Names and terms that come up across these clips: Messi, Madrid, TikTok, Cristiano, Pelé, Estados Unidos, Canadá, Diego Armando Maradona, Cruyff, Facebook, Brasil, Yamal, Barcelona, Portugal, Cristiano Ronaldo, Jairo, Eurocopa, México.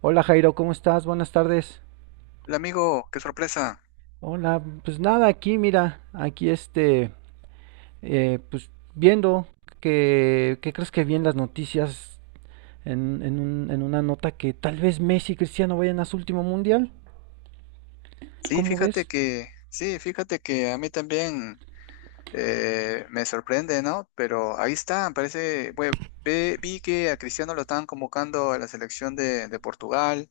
Hola Jairo, ¿cómo estás? Buenas tardes. Hola amigo, qué sorpresa. Hola, pues nada, aquí mira, aquí pues viendo ¿qué crees que vi en las noticias en en una nota que tal vez Messi y Cristiano vayan a su último mundial? ¿Cómo ves? Sí, fíjate que a mí también me sorprende, ¿no? Pero ahí está, parece, bueno, vi que a Cristiano lo estaban convocando a la selección de Portugal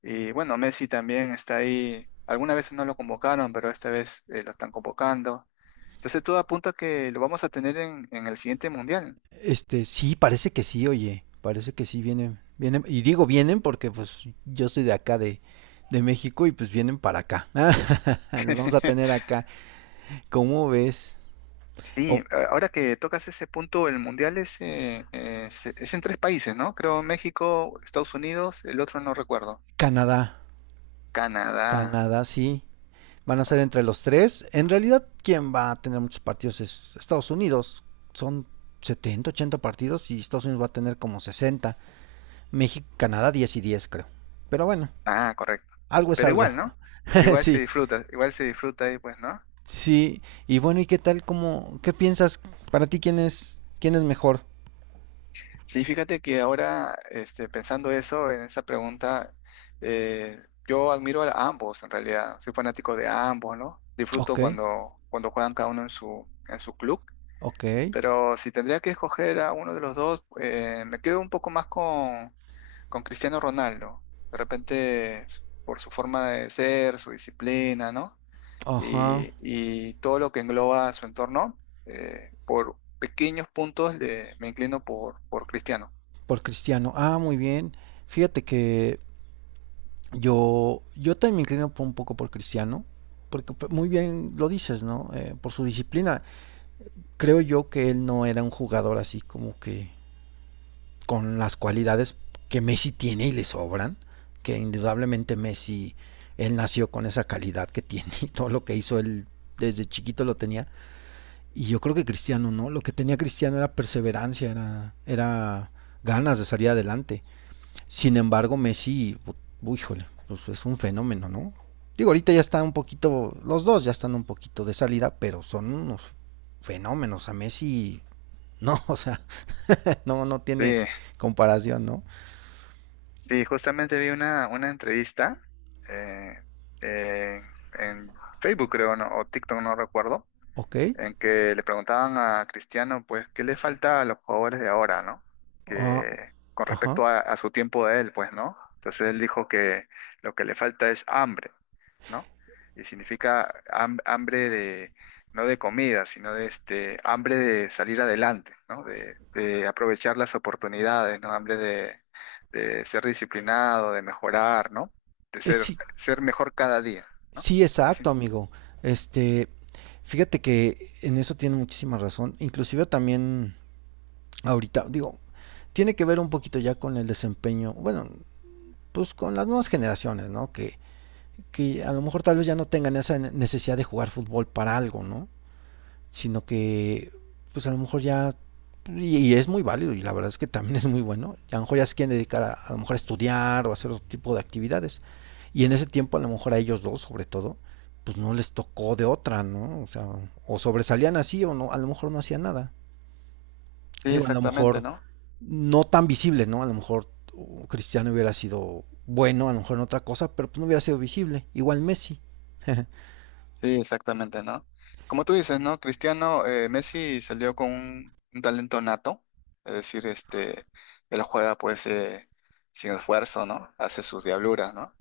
y bueno, Messi también está ahí. Algunas veces no lo convocaron, pero esta vez lo están convocando. Entonces todo apunta a que lo vamos a tener en el siguiente mundial. Sí, parece que sí, oye, parece que sí vienen, vienen, y digo vienen porque pues yo soy de acá de México y pues vienen para acá. Los vamos a tener acá. ¿Cómo ves? Sí, Oh, ahora que tocas ese punto, el mundial es en tres países, ¿no? Creo México, Estados Unidos, el otro no recuerdo. Canadá, Canadá. Canadá, sí. Van a ser entre los tres. En realidad, quien va a tener muchos partidos es Estados Unidos. Son 70, 80 partidos y Estados Unidos va a tener como 60. México, Canadá, 10 y 10, creo. Pero bueno, Ah, correcto. algo es Pero algo. igual, ¿no? Sí, Igual se disfruta ahí, pues, ¿no? sí. Y bueno, ¿y qué tal? ¿Qué piensas? Para ti, ¿quién es mejor? Sí, fíjate que ahora, este, pensando eso, en esa pregunta, eh, yo admiro a ambos, en realidad. Soy fanático de ambos, ¿no? Disfruto Ok, cuando juegan cada uno en su club. ok. Pero si tendría que escoger a uno de los dos, me quedo un poco más con Cristiano Ronaldo. De repente, por su forma de ser, su disciplina, ¿no? Ajá, Y, y todo lo que engloba su entorno, por pequeños puntos me inclino por Cristiano. por Cristiano. Ah, muy bien. Fíjate que yo también me inclino un poco por Cristiano, porque pues, muy bien lo dices, ¿no? Por su disciplina. Creo yo que él no era un jugador así como que con las cualidades que Messi tiene y le sobran, que indudablemente Messi, él nació con esa calidad que tiene y todo lo que hizo él desde chiquito lo tenía. Y yo creo que Cristiano, ¿no? Lo que tenía Cristiano era perseverancia, era ganas de salir adelante. Sin embargo, Messi, híjole, pues es un fenómeno, ¿no? Digo, ahorita ya está un poquito, los dos ya están un poquito de salida, pero son unos fenómenos. A Messi, no, o sea, no, no tiene Sí, comparación, ¿no? sí, justamente vi una entrevista eh, eh, en Facebook, creo, ¿no? O TikTok, no recuerdo, Ok, en que le preguntaban a Cristiano, pues, ¿qué le falta a los jugadores de ahora, ¿no? ah, Que con ajá. respecto a su tiempo de él, pues, ¿no? Entonces él dijo que lo que le falta es hambre, ¿no? Y significa hambre de, no de comida, sino de este, hambre de salir adelante, ¿no? De aprovechar las oportunidades, ¿no? Hambre de ser disciplinado, de mejorar, ¿no? De Es, ser, sí, ser mejor cada día, ¿no? sí, Sí, exacto, amigo. Este, fíjate que en eso tiene muchísima razón. Inclusive también ahorita, digo, tiene que ver un poquito ya con el desempeño, bueno, pues con las nuevas generaciones, ¿no? Que a lo mejor tal vez ya no tengan esa necesidad de jugar fútbol para algo, ¿no? Sino que, pues a lo mejor ya, y es muy válido, y la verdad es que también es muy bueno, a lo mejor ya se quieren dedicar a lo mejor a estudiar o a hacer otro tipo de actividades. Y en ese tiempo a lo mejor a ellos dos, sobre todo, pues no les tocó de otra, ¿no? O sea, o sobresalían así o no, a lo mejor no hacían nada. sí, Digo, a lo exactamente, mejor ¿no? no tan visible, ¿no? A lo mejor Cristiano hubiera sido bueno, a lo mejor en otra cosa, pero pues no hubiera sido visible. Igual Messi. Sí, exactamente, ¿no? Como tú dices, ¿no? Cristiano, Messi salió con un talento nato, es decir, este, él juega pues sin esfuerzo, ¿no? Hace sus diabluras, ¿no?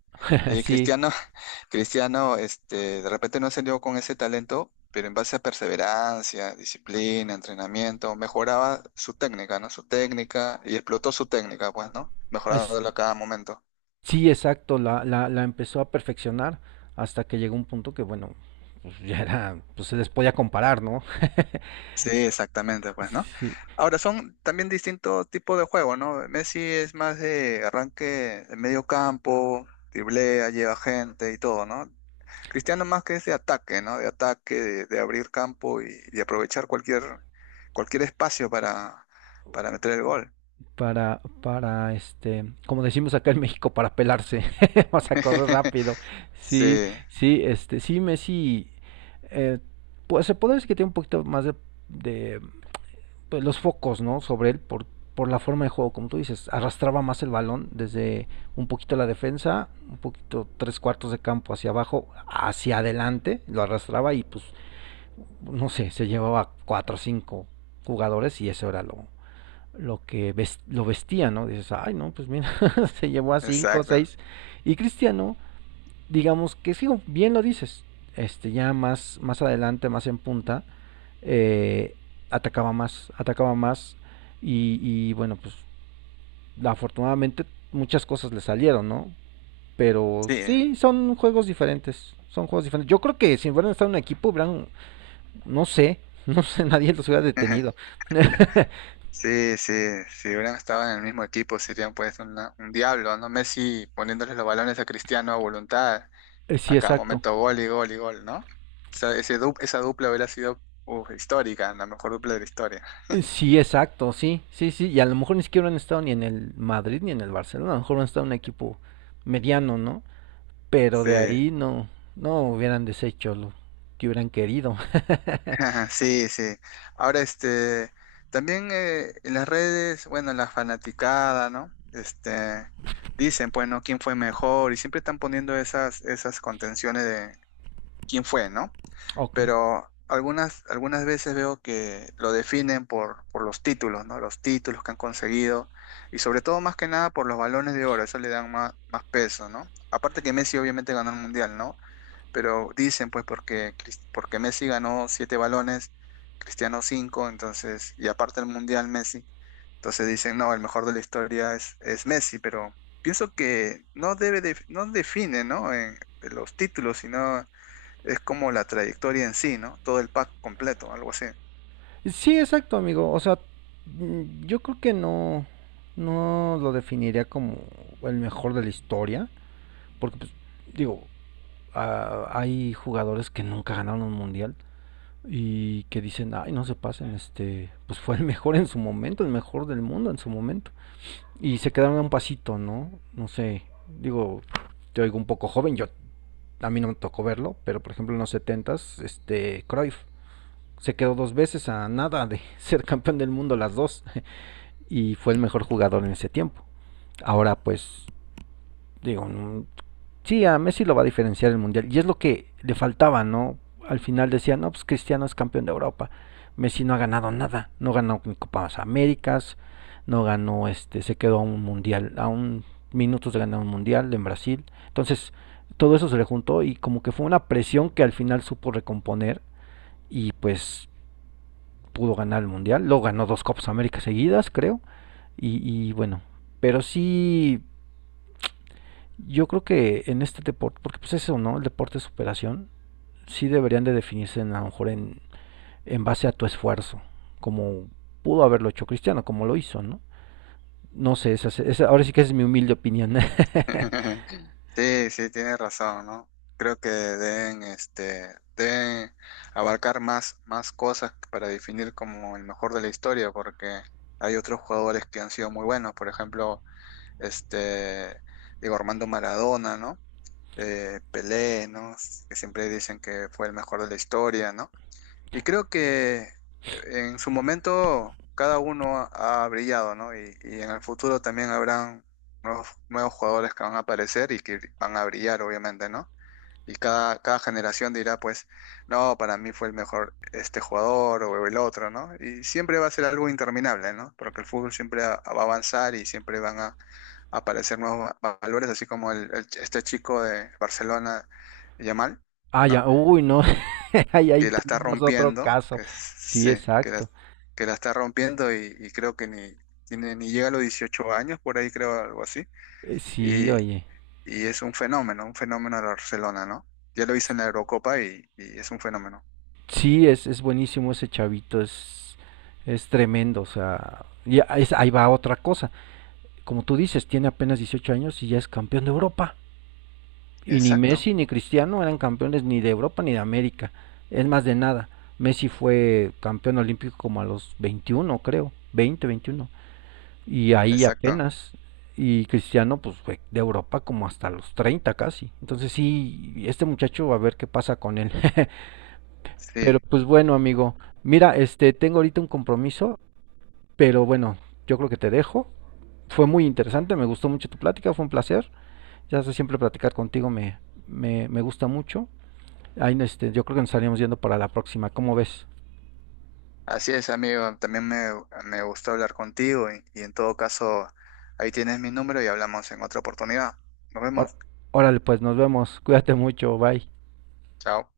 Y Sí, Cristiano, Cristiano, este, de repente no salió con ese talento, pero en base a perseverancia, disciplina, entrenamiento, mejoraba su técnica, ¿no? Su técnica y explotó su técnica, pues, ¿no? es, Mejorándola a cada momento. sí, exacto, la empezó a perfeccionar hasta que llegó un punto que, bueno, pues ya era, pues se les podía comparar, ¿no? Sí, exactamente, pues, ¿no? Sí, Ahora, son también distintos tipos de juego, ¿no? Messi es más de arranque de medio campo, driblea, lleva gente y todo, ¿no? Cristiano más que es de ataque, ¿no? De ataque, de abrir campo y de aprovechar cualquier, cualquier espacio para meter el gol. Como decimos acá en México, para pelarse, vamos a correr rápido. Sí, Sí, sí, sí, Messi, eh, pues se puede decir que tiene un poquito más de pues, los focos, ¿no? Sobre él por la forma de juego, como tú dices, arrastraba más el balón desde un poquito la defensa, un poquito tres cuartos de campo hacia abajo, hacia adelante, lo arrastraba y pues, no sé, se llevaba cuatro o cinco jugadores y eso era lo que ves, lo vestía, ¿no? Dices, ay, no, pues mira, se llevó a cinco o exacto. seis. Y Cristiano, digamos que sí, bien lo dices, ya más adelante, más en punta, eh, atacaba más, atacaba más, y, bueno, pues afortunadamente muchas cosas le salieron, ¿no? Pero Sí, sí, son juegos diferentes, son juegos diferentes. Yo creo que si hubieran estado en un equipo, hubieran, no sé, no sé, nadie los hubiera detenido. sí, sí. Si hubieran estado en el mismo equipo, serían pues un diablo, ¿no? Messi poniéndole los balones a Cristiano a voluntad. Sí, A cada exacto. momento gol y gol y gol, ¿no? Esa, esa dupla hubiera sido uf, histórica, la mejor dupla de la historia. Sí, exacto, sí, sí, sí. Y a lo mejor ni siquiera han estado ni en el Madrid ni en el Barcelona. A lo mejor han estado en un equipo mediano, ¿no? Pero Sí, de ahí no, no hubieran deshecho lo que hubieran querido. sí, sí. Ahora, este, también en las redes, bueno, la fanaticada, ¿no? Este, dicen, pues, ¿no? ¿Quién fue mejor? Y siempre están poniendo esas, esas contenciones de quién fue, ¿no? Ok. Pero algunas, algunas veces veo que lo definen por los títulos, ¿no? Los títulos que han conseguido y sobre todo más que nada por los balones de oro, eso le dan más, más peso, ¿no? Aparte que Messi obviamente ganó el mundial, ¿no? Pero dicen pues porque, porque Messi ganó siete balones, Cristiano cinco, entonces, y aparte el mundial Messi, entonces dicen, no, el mejor de la historia es Messi, pero pienso que no debe, no define, ¿no? En los títulos, sino es como la trayectoria en sí, ¿no? Todo el pack completo, algo así. Sí, exacto, amigo. O sea, yo creo que no, no lo definiría como el mejor de la historia, porque pues, digo, ah, hay jugadores que nunca ganaron un mundial y que dicen, ay, no se pasen, pues fue el mejor en su momento, el mejor del mundo en su momento, y se quedaron a un pasito, ¿no? No sé, digo, te oigo un poco joven, yo, a mí no me tocó verlo, pero por ejemplo en los setentas, Cruyff se quedó dos veces a nada de ser campeón del mundo las dos, y fue el mejor jugador en ese tiempo. Ahora pues, digo, no, sí, a Messi lo va a diferenciar el Mundial y es lo que le faltaba, ¿no? Al final decían, no, pues Cristiano es campeón de Europa, Messi no ha ganado nada, no ganó ni Copas Américas, no ganó, se quedó a un Mundial, a un minutos de ganar un Mundial en Brasil. Entonces, todo eso se le juntó y como que fue una presión que al final supo recomponer y pues pudo ganar el Mundial. Lo ganó dos Copas Américas seguidas, creo. Y bueno, pero sí, yo creo que en este deporte, porque pues eso, ¿no? El deporte de superación, sí deberían de definirse en, a lo mejor en, base a tu esfuerzo, como pudo haberlo hecho Cristiano, como lo hizo, ¿no? No sé, ahora sí que esa es mi humilde opinión. Sí, sí, tienes razón, ¿no? Creo que deben, este, deben abarcar más, más cosas para definir como el mejor de la historia, porque hay otros jugadores que han sido muy buenos, por ejemplo, este, Diego Armando Maradona, ¿no? Pelé, ¿no? Que siempre dicen que fue el mejor de la historia, ¿no? Y creo que en su momento cada uno ha brillado, ¿no? Y en el futuro también habrán nuevos, nuevos jugadores que van a aparecer y que van a brillar, obviamente, ¿no? Y cada, cada generación dirá, pues, no, para mí fue el mejor este jugador o el otro, ¿no? Y siempre va a ser algo interminable, ¿no? Porque el fútbol siempre va a avanzar y siempre van a aparecer nuevos valores, así como el, este chico de Barcelona, Yamal, Ah, ¿no? ya, uy, no, ahí Que la está tenemos otro rompiendo, caso. Sí, sí, exacto. que la está rompiendo y creo que ni, tiene, ni llega a los 18 años, por ahí creo algo así, Sí, y, oye. y es un fenómeno de Barcelona, ¿no? Ya lo hizo en la Eurocopa y es un fenómeno. Sí, es buenísimo ese chavito, es tremendo, o sea, y ahí va otra cosa. Como tú dices, tiene apenas 18 años y ya es campeón de Europa. Y ni Exacto, Messi ni Cristiano eran campeones ni de Europa ni de América. Es más, de nada. Messi fue campeón olímpico como a los 21, creo. 20, 21. Y ahí exacto, apenas. Y Cristiano, pues fue de Europa como hasta los 30 casi. Entonces sí, este muchacho, a ver qué pasa con él. sí. Pero pues bueno, amigo. Mira, tengo ahorita un compromiso. Pero bueno, yo creo que te dejo. Fue muy interesante, me gustó mucho tu plática, fue un placer. Ya sé, siempre platicar contigo me gusta mucho. Ahí, yo creo que nos estaríamos yendo para la próxima. ¿Cómo ves? Así es, amigo, también me gustó hablar contigo y en todo caso, ahí tienes mi número y hablamos en otra oportunidad. Nos Or- vemos, Órale, pues nos vemos. Cuídate mucho. Bye. chao.